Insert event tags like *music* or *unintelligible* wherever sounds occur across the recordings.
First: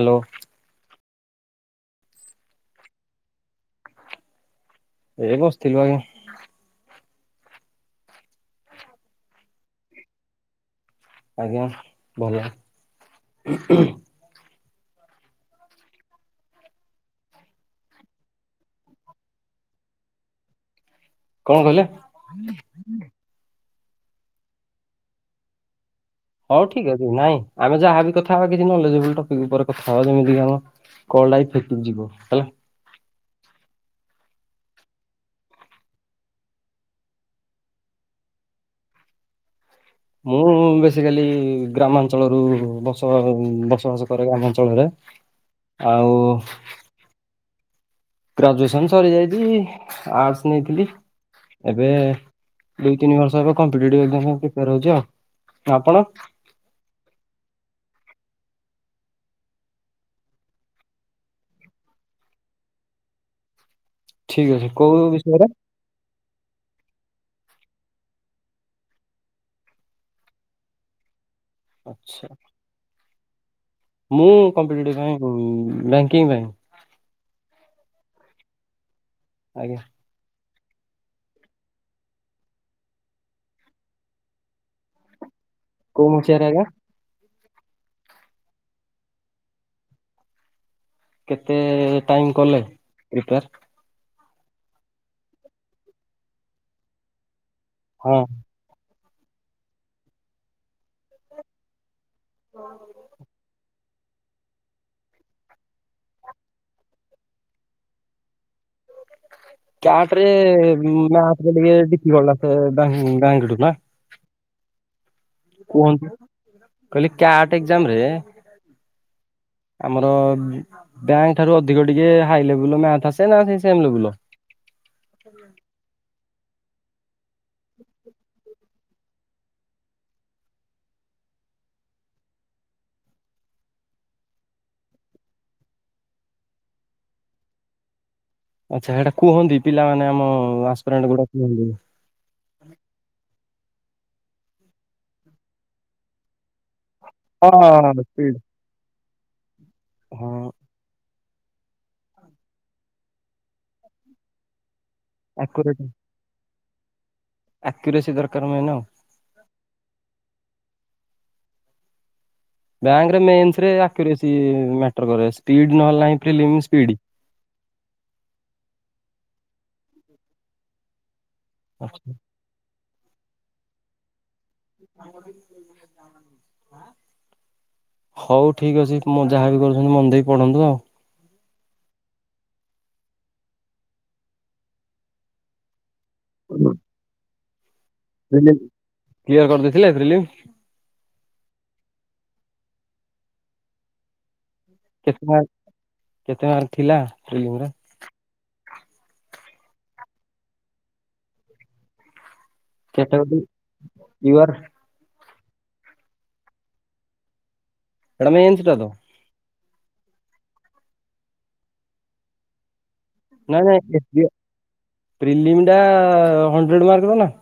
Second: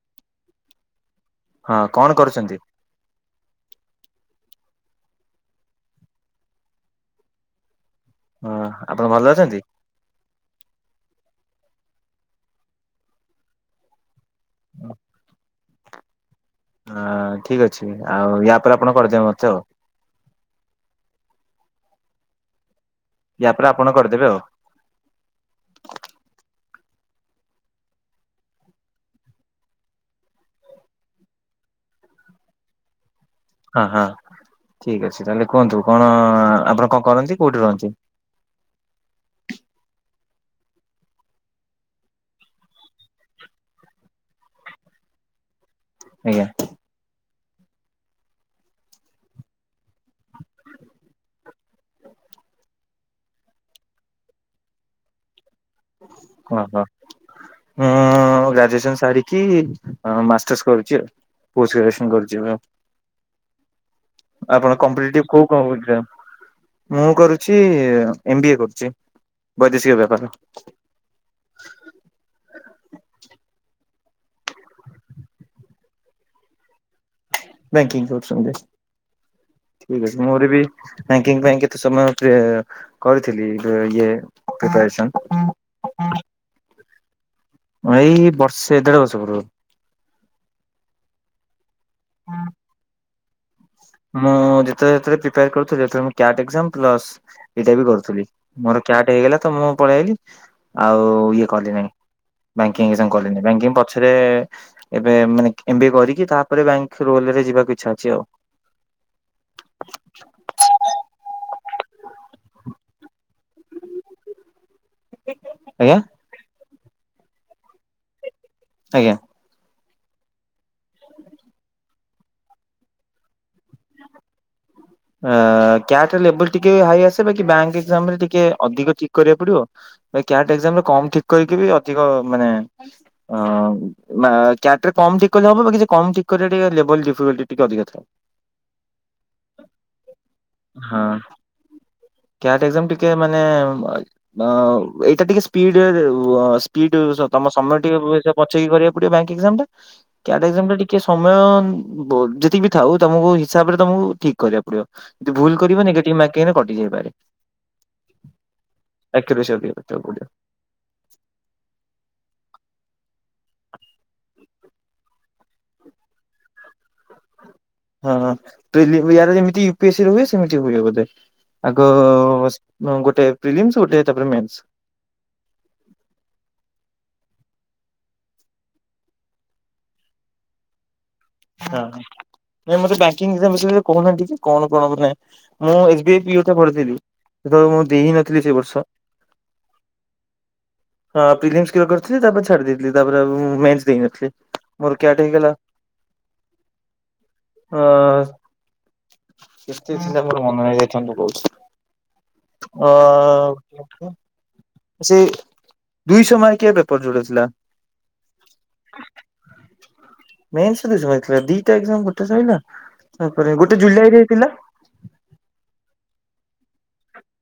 Hello. ହଁ କଣ କରୁଚନ୍ତି? ଏବସିଥିଲି ଭାଇ। ହଁ ଆପଣ ଭଲ ଅଛନ୍ତି? ଆଜ୍ଞା ଭଲ। *inaudible* ଅଁ ଠିକ୍ ଅଛି ଆଉ ୟାପରେ ଆପଣ କରିଦେବେ ମତେ ଆଉ। କଣ କଇଲେ? ୟାପରେ ଆପଣ କରିଦେବେ ଆଉ। ହଉ ଠିକ୍ ଅଛି ନାଇଁ ଆମେ ଯାହାବି କଥାହବା କିଛି ନଲେଜବୋଲି ଟପିକ୍ ଉପରେ କଥାହବା ଯେମିତି ଆମ କଲଟାବି ଇଫେକ୍ଟିଭ ଯିବ ହେଲା। ହଁ ହଁ ଠିକ୍ ଅଛି ତାହେଲେ କୁହନ୍ତୁ କଣ ଆପଣ କଣ କରନ୍ତି କୋଉଠି ରୁହନ୍ତି? ମୁଁ ବେସିକାଲି ଗ୍ରାମାଞ୍ଚଳରୁ ବସ ବସବାସ କରେ ଗ୍ରାମାଞ୍ଚଳରେ। *inaudible* ଆଉ ଆଜ୍ଞା ଗ୍ରାଜୁଏସନ୍ ସରିଯାଇଚି ଆର୍ଟସ୍ ନେଇଥିଲି। ଏବେ ଦୁଇ ତିନି ବର୍ଷ ହେବ କମ୍ପଡିଟି *unintelligible* ପିପାର ହଉଚି ଆଉ ଆପଣ? ହଁ ହଁ ମୁଁ ଗ୍ରାଜୁଏସନ୍ ସାରିକି ମାଷ୍ଟର୍ସ କରୁଚି ଆଉ। ପୋଷ୍ଟ ଗ୍ରାଜୁଏସନ୍ କରିଚିଏବେ ଠିକ ଅଛି ଆପଣ କୋଉ କମ୍ପିଟି କଉ ବିଷୟରେ କମ୍ପିଟିରେ? ମୁଁ କରୁଚି ଏମ୍ ବି ଏ କରୁଚି ବୈଦେଶିକ ବେପାର। ଆଚ୍ଛା। ମୁଁ କମ୍ପିଡିଟି କ୍ୟାଙ୍କି ପାଇଁ। ବ୍ୟାଙ୍କିଙ୍ଗ କରୁଚନ୍ତି। ଆଜ୍ଞା। ଠିକ୍ ଅଛି ମୋରବି ବ୍ୟାଙ୍କିଙ୍ଗ ପାଇଁ କେତେ ସମୟ ପେ କରିଥିଲି ଇଏ ପ୍ରିପାରସନ୍। କୋଉଁ ମସିଆରେ ଆଜ୍ଞା। ଁ ଏଇ ବର୍ଷେ ଦେଢ ବର୍ଷ ପୂର୍ବରୁ। କେତେ ଟାଇମ୍ କଲେ ପ୍ରିପେୟା ମୁଁ ଯେତବେଳେ ଯେତବେଳେ ପ୍ରିପାର କରୁଥିଲି ଯେତବେଳେ ମୁଁ କ୍ୟାଟ୍ ଏଗଯାମ୍ ପ୍ଲସ ଏଇଟା ବି ହଁ କରୁଥିଲି। ମୋର କ୍ୟାଟ୍ ହେଇଗଲା ତ ମୁଁ ପଳେଇଆଲି ଆଉ ଇଏ କଲି ନାହିଁ। ବ୍ୟାଙ୍କିଙ୍ଗ ସାଙ୍ଗ କଲେନି ବ୍ୟାଙ୍କିଙ୍ଗ ପଛରେ ଏବେ ମାନେ ଏ ମ୍ ବି ଏ କରିକି ତାପରେ ବ୍ୟଙ୍କ ଥ୍ରରୋଲରେ ଯିବାକୁ ଇଚ୍ଛା ଅଛି ଆଉ। କ୍ୟାଟ୍ ରେ ମ୍ୟାପରେ ମିଳେ ଡିପି *inaudible* ବ୍ୟଙ୍କଠୁ ନା। ଆଜ୍ଞା କୁହନ୍ତୁ କହିଲି କ୍ୟାଟ୍ ଏକ୍ଜାମ ରେ ଆଜ୍ଞା। ଆମର ବ୍ୟାଙ୍କ ଠାରୁ ଅଧିକ ଟିକେ ହାଇ ଲେବୁଲର ମ୍ୟାଥେ ଆସେ ନା ସେ ସେମ୍ ଲେବୁଲର? କ୍ୟାଟ୍ ଲେବୁଲ ଟିକେ ହାଇ ଆସେ ବାକି ବ୍ୟାଙ୍କ ଏକ୍ଜମ ରେ ଟିକେ ଅଧିକ ଠିକ୍ କରିବାକୁ ପଡିବ। ଭାଇ କ୍ୟାଟ୍ ଏକ୍ଜମରେ କମ ଠିକ୍ କରିକି ବି ଅଧିକ ମାନେ ଅ କ୍ୟାଟରେ କମ ଠିକ୍ କଲେ ହବ ବାକି କମ ଠିକ୍ କରିବାଟା ଲେବୁଲ୍ ଡିଫିକ୍ଲ ରୁ ଟିକେ ଅଧିକାଥାଏ। ଆଚ୍ଛା ହେଟା କୁହନ୍ତି ପିଲାମାନେ ଆମ ହଁ ଆସ୍ଫେଢେ ଗୁଡ଼ା କୁହନ୍ତି। କ୍ୟାଟ୍ ଏକ୍ଜାମ୍ ଟିକେ ମାନେ ନଓ ଏଇଟା ଟିକେ ୱ ସ୍ପିଡ ସ୍ପିଡ ତମ ସମୟ ଟିକେ ହଁ ସ୍ପିଡ୍। ପଛେଇକି କରିବାକୁ ପଡିବ ବ୍ୟାଙ୍କ ଏକ୍ଜମ୍ ଟା ହଁ କ୍ୟାଟେ ଏକ୍କମ୍ ଟି କିଏ ସମୟ ବୋ ଯେତିକିବି ଥାଉ ତମକୁ ହିସାବରେ ତମକୁ ଠିକ୍ କରିବାକୁ ପଡିବ। ଯଦି ଭୁଲ୍ କରିବ ନେଗେଡିପ୍ ମର୍କ୍ ଙ୍ଗିରେ କଟି ଯାଇ ପାରେ। ଆକିୟୁରେସି ଦରକାର ମେନ୍ ଆଉ। ଆକିୟୁରେଶି ଅଧିକ କରିତେ ପଡିବ। ବ୍ୟାଙ୍କରେ ମେନ୍ସରେ ଆକୁୟୁରେଶି ମ୍ୟାଟ କରେ ସ୍ପିଡି ନହେଲେ ନାହିଁ ସ୍ପ୍ଲି ଙ୍ଗି ସ୍ପିଡ଼ି। ହଁ ପିଲ ୟାର ଯେମିତି ୟୁପି ଏ ସ୍ ରେ ହୁଏ ସେମିତି ହୁଏ ବୋଧେ ଆଗ ନୋ ଗୋଟେ ଫ୍ରିଲିସ୍ମ୍ ଗୋଟେ ତାପରେ ମ୍ସେ। ହୋଉ ଠିକ୍ ଅଛି ମୁଁ ଯାହାବି କରୁଚନ୍ତି ମନ ଦେଇକି ପଢ଼ନ୍ତୁ ଆଉ। ହଁ। ନାଇଁ ମତେ ବ୍ୟାଙ୍କିଙ୍ଗଏକ୍କମ ବିଶରେ କହୁନାନ୍ତି ଟିକେ କଣ କଣ ମାନେ ମୁଁ ଏସ୍ ବି ଆଇ ପି କରିଥିଲି। ସେତବେଳେ ମୁଁ ଦେଇ ନଥିଲି ସେ ପ୍ରିଲିମ୍ ବର୍ଷ। କ୍ଲିୟର କରିଦେଇଥିଲେ ପ୍ରିଲିମ୍ ହଁ ପ୍ରିଏନ୍ସ କେବେ କରିଥିଲି ତାପରେ ଛାଡି ଦେଇଥିଲି ତାପରେ ମେନ୍ସ ଦେଇନଥିଲି। ମୋର କ୍ୟାଟ୍ କେତେ ହେଇଗଲା ମର୍କ କେତେ ମର୍କେ ଥିଲା ଫିଲ୍ମଙ୍ଗୀ ର? ଅ କେତେ ଥିଲା ମୋର ମନେ ନାହିଁ ରଇଥାନ୍ତୁ କହୁଚି। ଅ କ୍ୟାଟାଗୋରୀ ୟୁଆର୍ ସେ ଦୁଇଶ ମାର୍କ କିଆ ପେପର ଯୋଟା ଥିଲା। ହେଟା ମେନ୍ସ ଟା ତ। ମେନ୍ସ ଦେଇଚ ଦିଇଟା ଏକଜାମ ଗୋଟେ ସଇଲା। ତାପରେ ନାଇ ଗୋଟେ ନାଇଁ ଜୁଲାଇରେ ହେଇଥିଲା ପ୍ରିଲ୍ମିଟା ହଣ୍ଡେଡ ମାର୍କ ର ନା।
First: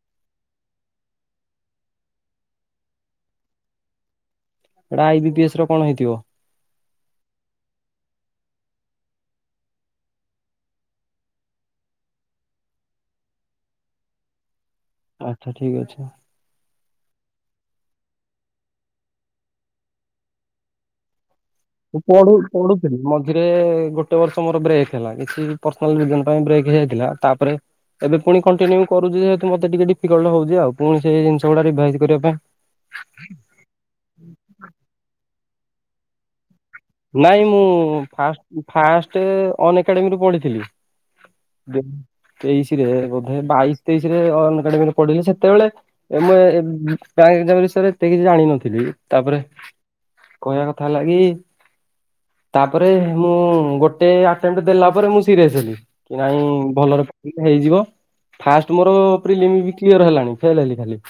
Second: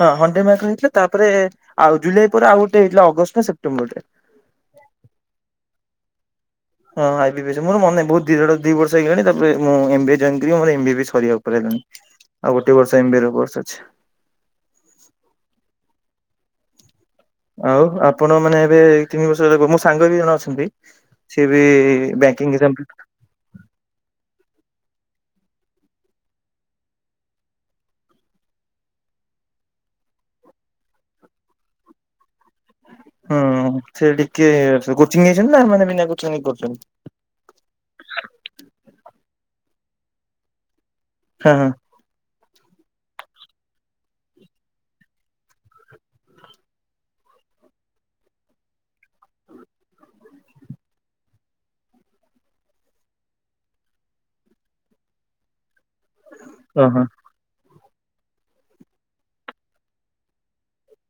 ହଁ ହଣ୍ଡେଡ ମାର୍କ ହେଇଥିଲା ତାପରେ ଆଉ ଜୁଲାଇ ପରେ ଆଉ ଗୋଟେ ହେଇଥିଲା ଅଗଷ୍ଟରେ ନା ସେପ୍ଟେମ୍ବର ରେ।। ହେଟା ଆଇ ବି ପିଏସ୍ ର କଣ ହେଇଥିବ। ହଁ ଆଇ ବିପି ଏ ସର ମୋର ମାନେ ନାହିଁ ବହୁତ ଦି ଦିଇ ବର୍ଷ ହେଇଗଲାଣି ତାପରେ ମୁଁ ଏମ ବି ଏ ଜୋଏନ୍ କରିକି ସରିବା ଉପରେ ହେଲାଣି। ଆଉ ଗୋଟେ ବର୍ଷର ଏମ ଵିଏର କୋର୍ସ ଅଛି। ଆଚ୍ଛା ଠିକ୍ ଅଛି। ଆଉ ଆପଣ ମାନେ ଏବେ ତିନି ବର୍ଷ ହେ ମୋ ସାଙ୍ଗ ବି ଜଣେ ଅଛନ୍ତି। ସିଏ ବି ବ୍ୟାଙ୍କିଙ୍ଗ ରେ ଗୋଟେ ବର୍ଷ ମୋର ବ୍ରେକ୍ ହେଲା କିଛି ପର୍ସନାଲ ରିଯୁନ୍ ପାଇଁ ବ୍ରେକ୍ ହେଇଯାଇଥିଲା ତାପରେ ଏବେ ପୁଣି କଣ୍ଟିନ୍ୟୁ କରୁଚି ଯେହତୁ ମତେ ଟିକେ ଡିଫିକଲ୍ଟ ହଉଚି ଆଉ ପୁଣି ସେଇ ଜିନଷ ଗୁଡା ରିଭାଜ କରିବା ପାଇଁ ହୁଁ ସେ ଟିକେ କୋଚିଂ ନେଇଚନ୍ତି ନା ଏମିତି ନାଗୁଚନ୍ତି କରୁକନ୍ତି? ନାଇଁ ମୁଁ ଫାଷ୍ଟେ ଅନ ଏକାଡେମୀରେ ପଢିଥିଲି। ହଁ ହଁ। ତେଇଶିରେ ବୋଧେ ବାଇଶି ତେଇଶି ରେ ଅ ଏକାଡେମୀରେ ପଢିଲି ସେତେବେଳେ ଏଇନେ ଉଁ ପ୍ରାୟେ ଏଜ୍ଜାମିନେସନ୍ ରେ ଏତେ କିଛି ଜାଣିନଥିଲି ତାପରେ କହିବା କଥା ହେଲା କି ତାପରେ ମୁଁ ଗୋଟେ ଆଟେଣ୍ଡ୍ ଦେଲା ପରେ ମୁଁ ସିରିୟସ ହେଲି କି ନାଇଁ ଓହୋ ଭଲରେ ପ ଲି ହେଇଯିବ ଫାଷ୍ଟ ମୋର ପ୍ରିଲ୍ଲିମ୍ ବି କ୍ଲିୟର ହେଲାଣି ଫେଲ୍ ହେଲି ଖାଲି।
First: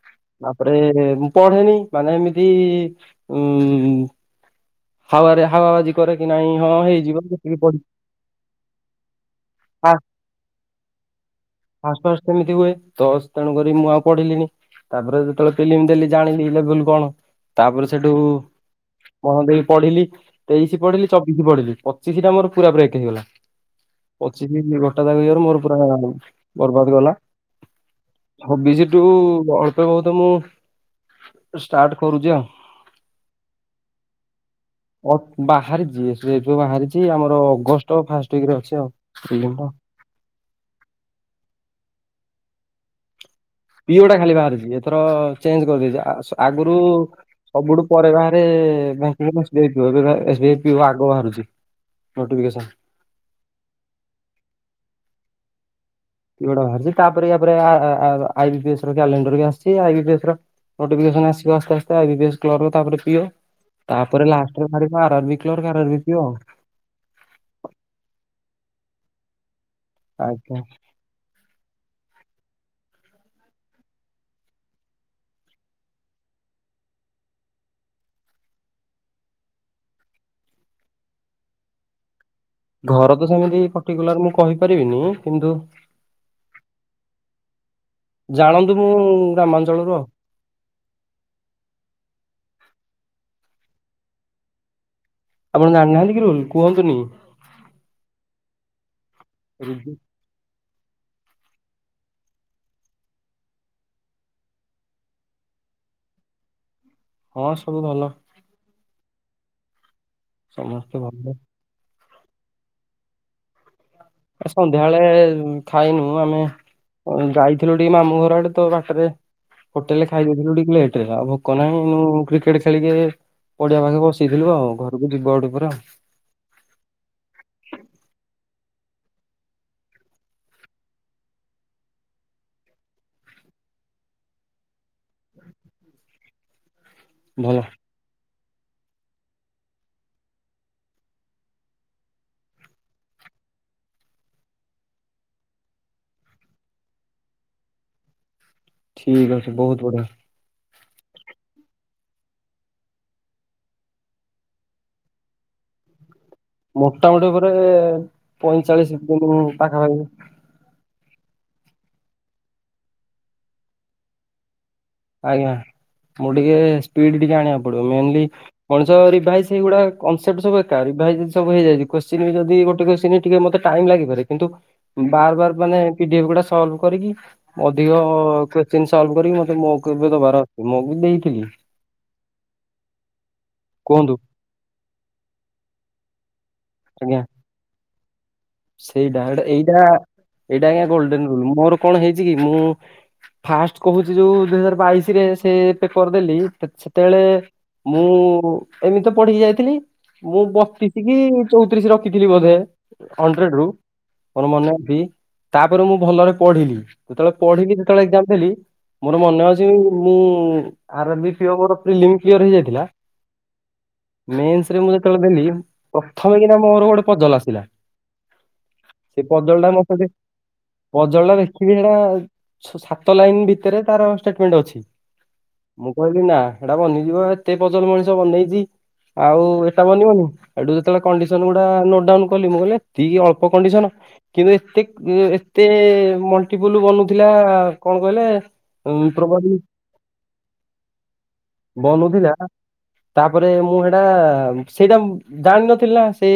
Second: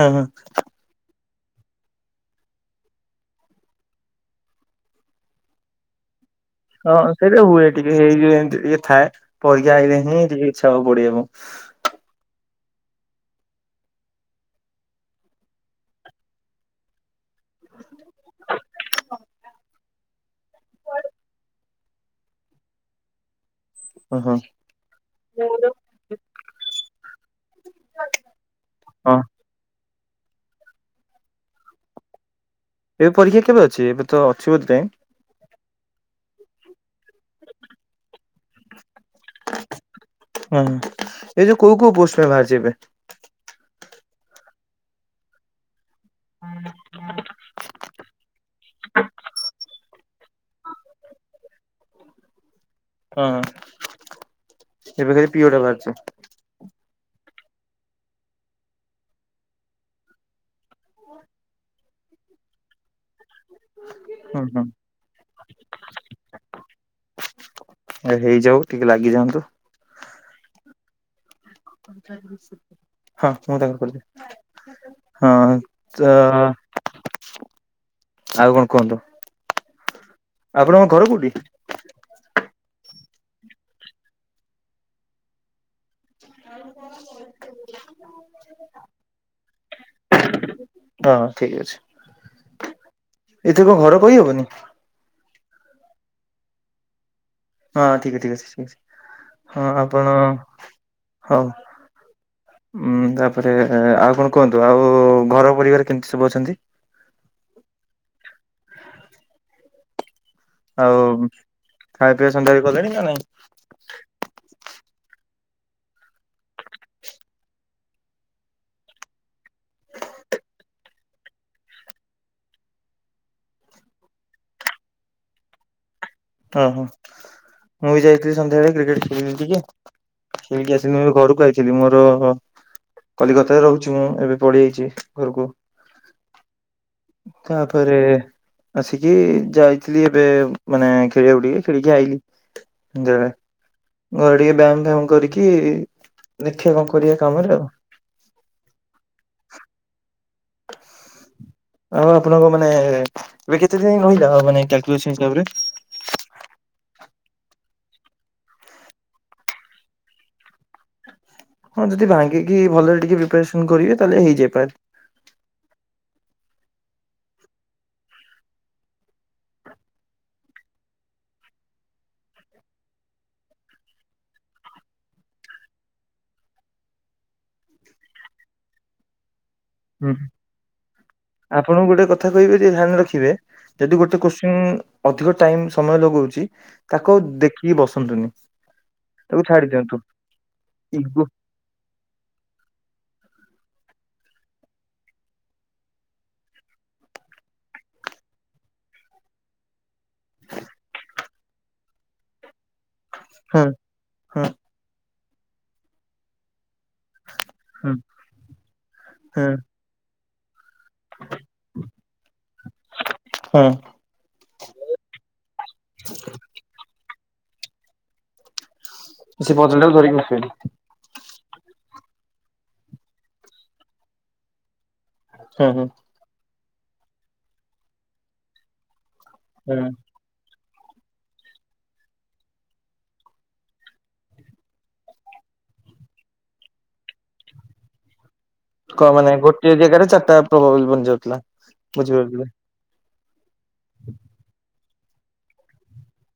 ହଁ ହଁ। ତାପରେ ମୁଁ ପଢେ ନେଇଁ ମାନେ ଏମିତି ଉଁ ହାୱାରେ ହାୱା ବାଜି କରରେ କି ନାଇଁ ହଁ ହେଇଯିବ ସେଇଟା ଯେତିକି ହୁଏ ପଢି ଟିକେ ହେଇଯିବ ଏମିତି ଟିକେ ଥାଏ ପରୀକ୍ଷା ଫା ହେଲେ ହିଁ ଟିକେ ଇଚ୍ଛା ହବ ପଢିବା ପାଁଇ। ଫାଷ୍ଟ ଫାଷ୍ଟ ସେମିତି ହୁଏ ତ ସ ତେଣୁକରୀ ମୁଁ ଆଉ ପଢିଲିିନି। ତାପରେ ଯେତେବେଳେ ଫିଲ୍ମ ଦେଲି ଜାଣିଲି ଲେବୁଲ କଣ ତାପରେ ସେଠୁ ମନ ଦେଇ ପଢିଲି ତେଇଶି ପଢିଲି ଚବିଶି ପଢିଲି ପଚିଶି ଟା ମୋର ପୁରା ବ୍ରେକ୍ ହେଇଗଲା। ଓହୋ ପଚିଶି ଗୋଟା ଯାକ ଇଅର ମୋର ପୁରା ବର୍ବାଦ ଗଲା। ଛବିଶି ଠୂ ହଁ। ଅଳ୍ପ ବହୁତେ ମୁଁ ଷ୍ଟାର୍ଟ କରୁଛି ଆଉ। ଏ ପରୀକ୍ଷା କେବେ ଅଛି ଏବେ ତ ଅଛି, ବୋଧେ ଟାଇମ୍? ଅ ବାହାରିଛି ସେ ଏବେ ବାହାରିଛି ଆମର ଅଗଷ୍ଟ ଫାଷ୍ଟ ୱିକ୍ ରେ ଅଛି ଆଉ ଫିଲିମ୍ ଟା। ହୁଁ ଏଇ ଯୋଉ କୋଉ କୋଉ ପୋଷ୍ଟ ପାଁଇ ବାହାରିଛି ଏବେ? ପିଓ ଟା ଖାଲି ବାହାରିଛି ଏଥର ଚେଞ୍ଜ୍ କରିଦେଇଛି ଆ ସ ଆଗୁରୁ ସବୁଠୁ ପରେ ବାହାରେ *unintelligible* ଆଗ ବାହାରୁଛି। ନୋଟିବିକେସନ୍। ହୁଁ ଏବେ ଖାଲି ପିଓଟା ବାହାରିଛି। ପିଓ ଟା ବାହାରିଛି, ତାପରେ ୟା ପରେ ଆ ଆ ଆଇ ବି ପିସ୍ ର କ୍ୟାଲେଣ୍ଡର ବି ଆସିଛି ଆଇ ବି ପିସ୍ ର ନୋଟିଫିକେସନ୍ ଆସିବ ଆସ୍ତେ ଆସ୍ତେ ଆଇ ବି ପିସ୍ କ୍ଲର ତାପରେ ପିଏ। ତାପରେ ହୁଁ ହୁଁ ଲାଷ୍ଟରେ ଭାରିବ ଆର ବି କ୍ଲରକ୍ ଆରର ବିପି ଆଉ। ଏ ହେଇଯାଉ ଟିକେ ଲାଗିଯାଆନ୍ତୁ। ଆଜ୍ଞା। *unintelligible* ହଁ ମୁଁ *unintelligible* ହଁ ଚ ଆଉ କଣ କୁହନ୍ତୁ ଆପଣଙ୍କ ଘର କୋଉଠି? ଘର ତ ସେମିତି ପର୍ଟିକୁଲାର ମୁଁ କହିପାରିବିନି, କିନ୍ତୁ ଜାଣନ୍ତୁ ମୁଁ ଗ୍ରାମାଞ୍ଚଳରୁ ଆଉ। ହଁ ଠିକ୍ ଅଛି, ଏଥିରେ କଣ ଘର କହିହବନି? ଆପଣ ଜାଣି ନାହାଁନ୍ତି କି ରୁଲ୍ କୁହନ୍ତୁନି? ହଁ ଠିକ୍ ଅ ଠିକ୍ ଅଛି ଠିକ୍ ଅଛି ହଁ ଆପଣ ହଉ। ଉଁ ତାପରେ ଆଉ କଣ କୁହନ୍ତୁ ଆଉ ଘର ପରିବାର କେମିତି ସବୁ ଅଛନ୍ତି? ହଁ ସବୁ ଭଲ। ଆଉ ସମସ୍ତେ ଭଲ। ଖାଇବା ପିଇବା ସନ୍ଧ୍ୟାରେ କଲେଣି ନା ନାଇଁ? ଆ ସନ୍ଧ୍ୟାବେଳେ ଖାଇନୁ ଆମେ ଯାଇଥିଲୁ ଟିକେ ମାମୁଁ ଘର ଆଡ଼େ ତ ବାଟରେ ହୋଟେଲ୍ ରେ ଖାଇଦେଇଥିଲୁ ଟିକେ ଲେଟ୍ ରେ ଆଉ ଭୋକ ନାହିଁ କ୍ରିକେଟ୍ ଖେଳିକି ଏ। ପଡ଼ିଆ ପାଖେ ବସି ଥିଲୁ ଆଉ ଘରକୁ ଯିବୁ ଆଉ ଟିକେ ପରେ ଆଉ। ଓହୋ ମୁଁ ବି ଯାଇଥିଲି ସନ୍ଧ୍ୟାବେଳେ କ୍ରିକେଟ୍ ଖେଳିଲି ଟିକେ। ଖେଳିକି ଆସିଲି ମୁଁ ଘରକୁ ଆଇଥିଲି ମୋର କଲିକତାରେ ରହୁଛି ମୁଁ ଏବେ ପଳି ଆଇଛି ଘରକୁ। ଭଲ ତାପରେ। ଆସିକି ଯାଇଥିଲି ଏବେ ମାନେ ଖେଳିବାକୁ ଟିକେ ଖେଳିକି ଆଇଲି ସନ୍ଦ୍ୟା ବେଳେ। ଘରେ ଟିକେ ବ୍ୟାୟାମ ଫ୍ୟାୟାମ କରିକି ଦେଖିବା କଣ କରିବା କାମରେ ଆଉ। ଠିକ୍ ଅଛି ବହୁତ ବଢ଼ି। *unintelligible* ଆଉ ଆପଣଙ୍କ ମାନେ ଏବେ କେତେ ଦିନ ରହିଲା ମାନେ କ୍ୟାଲ୍କୁଲେସନ ହିସାବରେ। ମୋଟାମୋଟି ଉପରେ ପଇଁଚାଳିଶ ଦିନ ପାଖାପାଖି ହଁ ଯଦି ଭାଙ୍ଗିକି ଭଲରେ ଟିକେ ପ୍ରିପାରେସନ୍ କରିବେ ତାହେଲେ ହେଇଯାଇପାର। ଆଜ୍ଞା ମୁଁ ଟିକେ ସ୍ପିଡ ଟିକେ ଆଣିବାକୁ ପଡ଼ିବ ମେନଲି ମଣିଷ ରିଭାଇଜ ସେଗୁଡ଼ାକ କନସେପ୍ଟ ସବୁ ଏକା ରିଭାଇଜ ସବୁ ହେଇଯାଇଛି କୋସଚୀଂ ବି ଯଦି ଗୋଟେ କୋସଚୀଂ କି ଟିକେ ମତେ ଟାଇମ୍ ଲାଗିପାରେ କିନ୍ତୁ ବାର ବାର ମାନେ ପିଡିଏଫ ଗୁଡ଼ା ସଲଭ କରିକି। ଅଧିକ କୋସଚୀଂ ସଲଭ କରିକି ମତେ ମକ୍ ବି ହୁଁ। ଦବାର ଅଛି ମୁଁ ବି ଦେଇଥିଲି। ଆପଣଙ୍କୁ ଗୋଟେ କହିବି ଯେ ଧ୍ୟାନ ରଖିବେ ଯଦି କୁହନ୍ତୁ ଗୋଟେ କଶ୍ଚିନ୍ ଉଁ ଅଧିକ ଟାଇମ ସମୟ ଲଗୋଉଛି ତାକୁ ଆଜ୍ଞା ଆଉ ଦେଖିକି ବସନ୍ତୁନି। ସେଇଟା ତାକୁ ଏଟା ଛାଡି ଏଇଟା ଦିଅନ୍ତୁ ଏଇଟା ଆଜ୍ଞା ଇଗୋ ଗୋଲଡେନ ରୁଲ ମୋର କଣ ହେଇଛି କି ମୁଁ ଫାଷ୍ଟ କହୁଛି ଯୋଉ ଦୁଇ ହଜାର ବାଇସି ରେ ସେ ପେପର ଦେଲି ସେତେବେଳେ ମୁଁ ଏମିତି ତ ପଢ଼ିକି ଯାଇଥିଲି ମୁଁ ବତିଶି କି ଚଉତିରିଶ ରଖିଥିଲି ବୋଧେ। ହଣ୍ଡ୍ରେଟ ହଁ ରୁ ହଁ ମୋର ମନେ ଅଛି ତାପରେ ମୁଁ ଭଲରେ ପଢ଼ିଲି। ଯେତେବେଳେ ପଢ଼ିକି ହଁ ଯେତେବେଳେ ଏଗ୍ଗଜାମ ଦେଲି ମୋର ମନେ ଅଛି ମୁଁ ଆର୍ ଆର୍ ବି ପି ଓ ମୋର ପ୍ରିଲିମ୍ କ୍ଲିୟର ହେଇଯାଇଥିଲା। ହଁ ମେନ୍ସରେ ମୁଁ ଯେତେବେଳେ ଦେଲି ପ୍ରଥମେ କିନା ମୋର ଗୋଟେ ପାଜଲ ଆସିଲା। ସେ ପଜଲ୍ ଟା ମୋ ପଜଲଟାକୁ ପାଖରେ ଧରିକି ବସିବେ ପଜଲ୍ ଟା ଦେଖିବି ସେଟା ସାତ ଲାଇନ ଭିତରେ ତାର ଷ୍ଟେଟମେଣ୍ଟ ଅଛି। ହୁଁ ହୁଁ ମୁଁ କହିଲି ନା ସେଟା ବନିଯିବ ଏତେ ପଜଲ ମଣିଷ ବନେଇଛି। ଆଉ ହୁଁ ଏଟା ବନିବନି ଆଉ ଯେତେବେଳେ କଣ୍ଡିସନ ଗୁଡ଼ା ନୋଟ୍ ଡାଉନ କଲି ମୁଁ କହିଲି ଠିକ ଅଳ୍ପ କଣ୍ଡିସନ କିନ୍ତୁ ଏତେ ଏତେ ମଲଟିପୁଲ ବନୁଥିଲା କଣ କହିଲେ ଉଁ କହନାଇ ପ୍ରବାବି ଗୋଟଏ ଜାଗାରେ ଚାରିଟା ପ୍ରବାବୁଲ ବନିଯାଉଥିଲା ବନଉଥିଲା ବୁଝିପାରୁଥିବେ। ତାପରେ ମୁଁ ହେଟା ସେଇଟା ଜାଣିନଥିଲି ନା ସେ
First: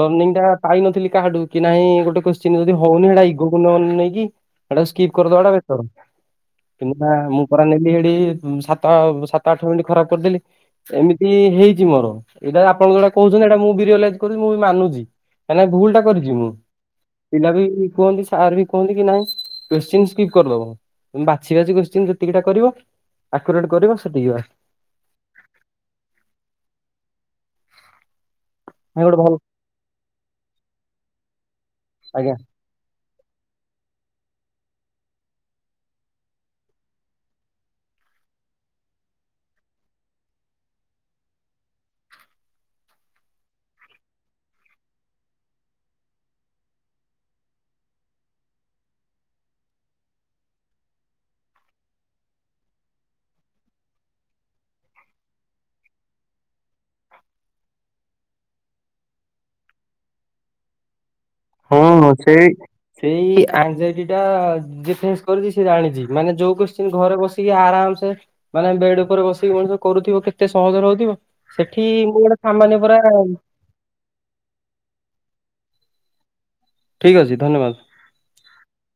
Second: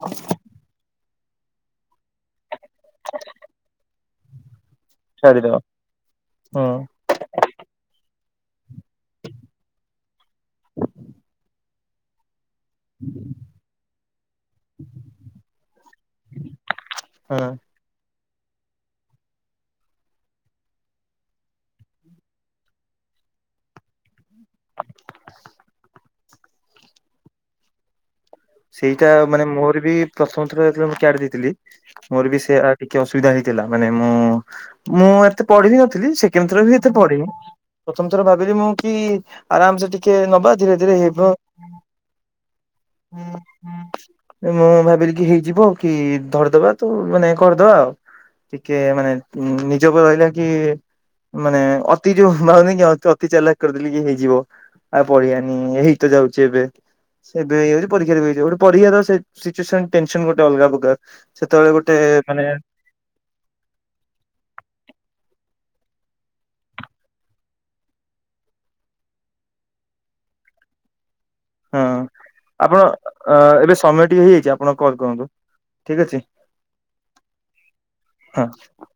ଲରନିଙ୍ଗ ଟା ପାଇନଥିଲି କାହାଠୁ କି ନାହିଁ ଗୋଟେ କୋଶ୍ଚନୀ ଯଦି ହଉନି ଏଟା ଇଗୋକୁ ନ ନେଇକି ହେଟାକୁ ସ୍କିପ କରି ଦେବାଟା ଛାଡିଦବା ହୁଁ ବେଟର। ନା ମୁଁ ପରା ନେଲି ଏଠି ସାତ ସାତ ଆଠ ମିନିଟ ଖରାପ କରିଦେଲି। ଏମିତି ହେଇଛି ମୋର ଏଇଟା ଆପଣ ଯୋଉଟା କହୁଛନ୍ତି ଏଇଟା ମୁଁ ବି ରିଅଲାଇଜ କରୁଛି ମୁଁ ବି ମାନୁଛି କାଇଁ ନା ଭୁଲଟା କରିଛି ମୁଁ ହଁ ପିଲା ବି କୁହନ୍ତି ସାର୍ ବି କୁହନ୍ତି କି ନାଇଁ କଶ୍ଚିନ୍ ସ୍କିପ କରିଦବ। ବାଛି ବାଛି କଶ୍ଚିନ ଯେତିକିଟା କରିବ ଆକୁରେଟ୍ କରିବ ସେତିକି ବାସ। *unintelligible* ନାଇଁ ସେଇଟା ଗୋଟେ ଭଲ ମାନେ ମୋର ବି ପ୍ରଥମ ଥର ଯେତେବେଳେ ମୁଁ ଛାଡ଼ି ଦେଇଥିଲି ମୋର ଆଜ୍ଞା। ବି ସେ ଟିକେ ଅସୁବିଧା ହେଇଥିଲା ମାନେ ମୁଁ ମୁଁ ଏତେ ପଢ଼ିବି ନଥିଲି ସେକେଣ୍ଡ ଥର ବି ଏତେ ପଢ଼ିନି। ପ୍ରଥମ ଥର ଭାବିଲି ମୁଁ କି ଆରାମ ସେ ଟିକେ ନବା ଧୀରେ ଧୀରେ ହେବ। *unintelligible* ମୁଁ ଭାବିଲି କି ହେଇଯିବ କି ଧରିଦବା ତ ମାନେ କରିଦବା ଆଉ। ଟିକେ ମାନେ ନିଜକୁ ଆଇଲା କି ମାନେ ଅତି ଯୋଉ ଭାବୁନି କି ଅତି ଚାଲାକି କରିଦେଲି କି ହେଇଯିବ। ଆଉ ପଢ଼ିଆନି ହେଇତ ଯାଉଛି ଏବେ ସେ ଏବେ। ପରୀକ୍ଷା ଦେବାକୁ ଯିବ ପରୀକ୍ଷାର ସେ ସିଚୋସନ୍ ଟେନସନ୍ ଗୋଟେ ଅଲଗା ପ୍ରକାର ସେତେବେଳେ ହଁ ଗୋଟେ ସେଇ ମାନେ ସେଇ ଆନଯାଇଟିଟା ଯିଏ ସିଚୋସନ୍ କରିଛି ସେ ଜାଣିଛି ମାନେ ଯୋଉ କୋଶ୍ଚିନ ଘରେ ବସିକି ଆରାମ ସେ ମାନେ ବେଡ ଉପରେ ବସିକି ମଣିଷ କରୁଥିବ କେତେ ସହଜରେ ହଉଥିବ। ସେଠି ହଁ। ମୁଁ ଗୋଟେ ଆପଣ ସାମାନ୍ୟ ପରା ଅ ଏବେ ସମିଟ ଟିକେ ହେଇଯାଇଛି ଆପଣ କଲ୍ କରନ୍ତୁ ଠିକ୍ ଅଛି। ଠିକ୍ ଅଛି ଧନ୍ୟବାଦ। ହଁ।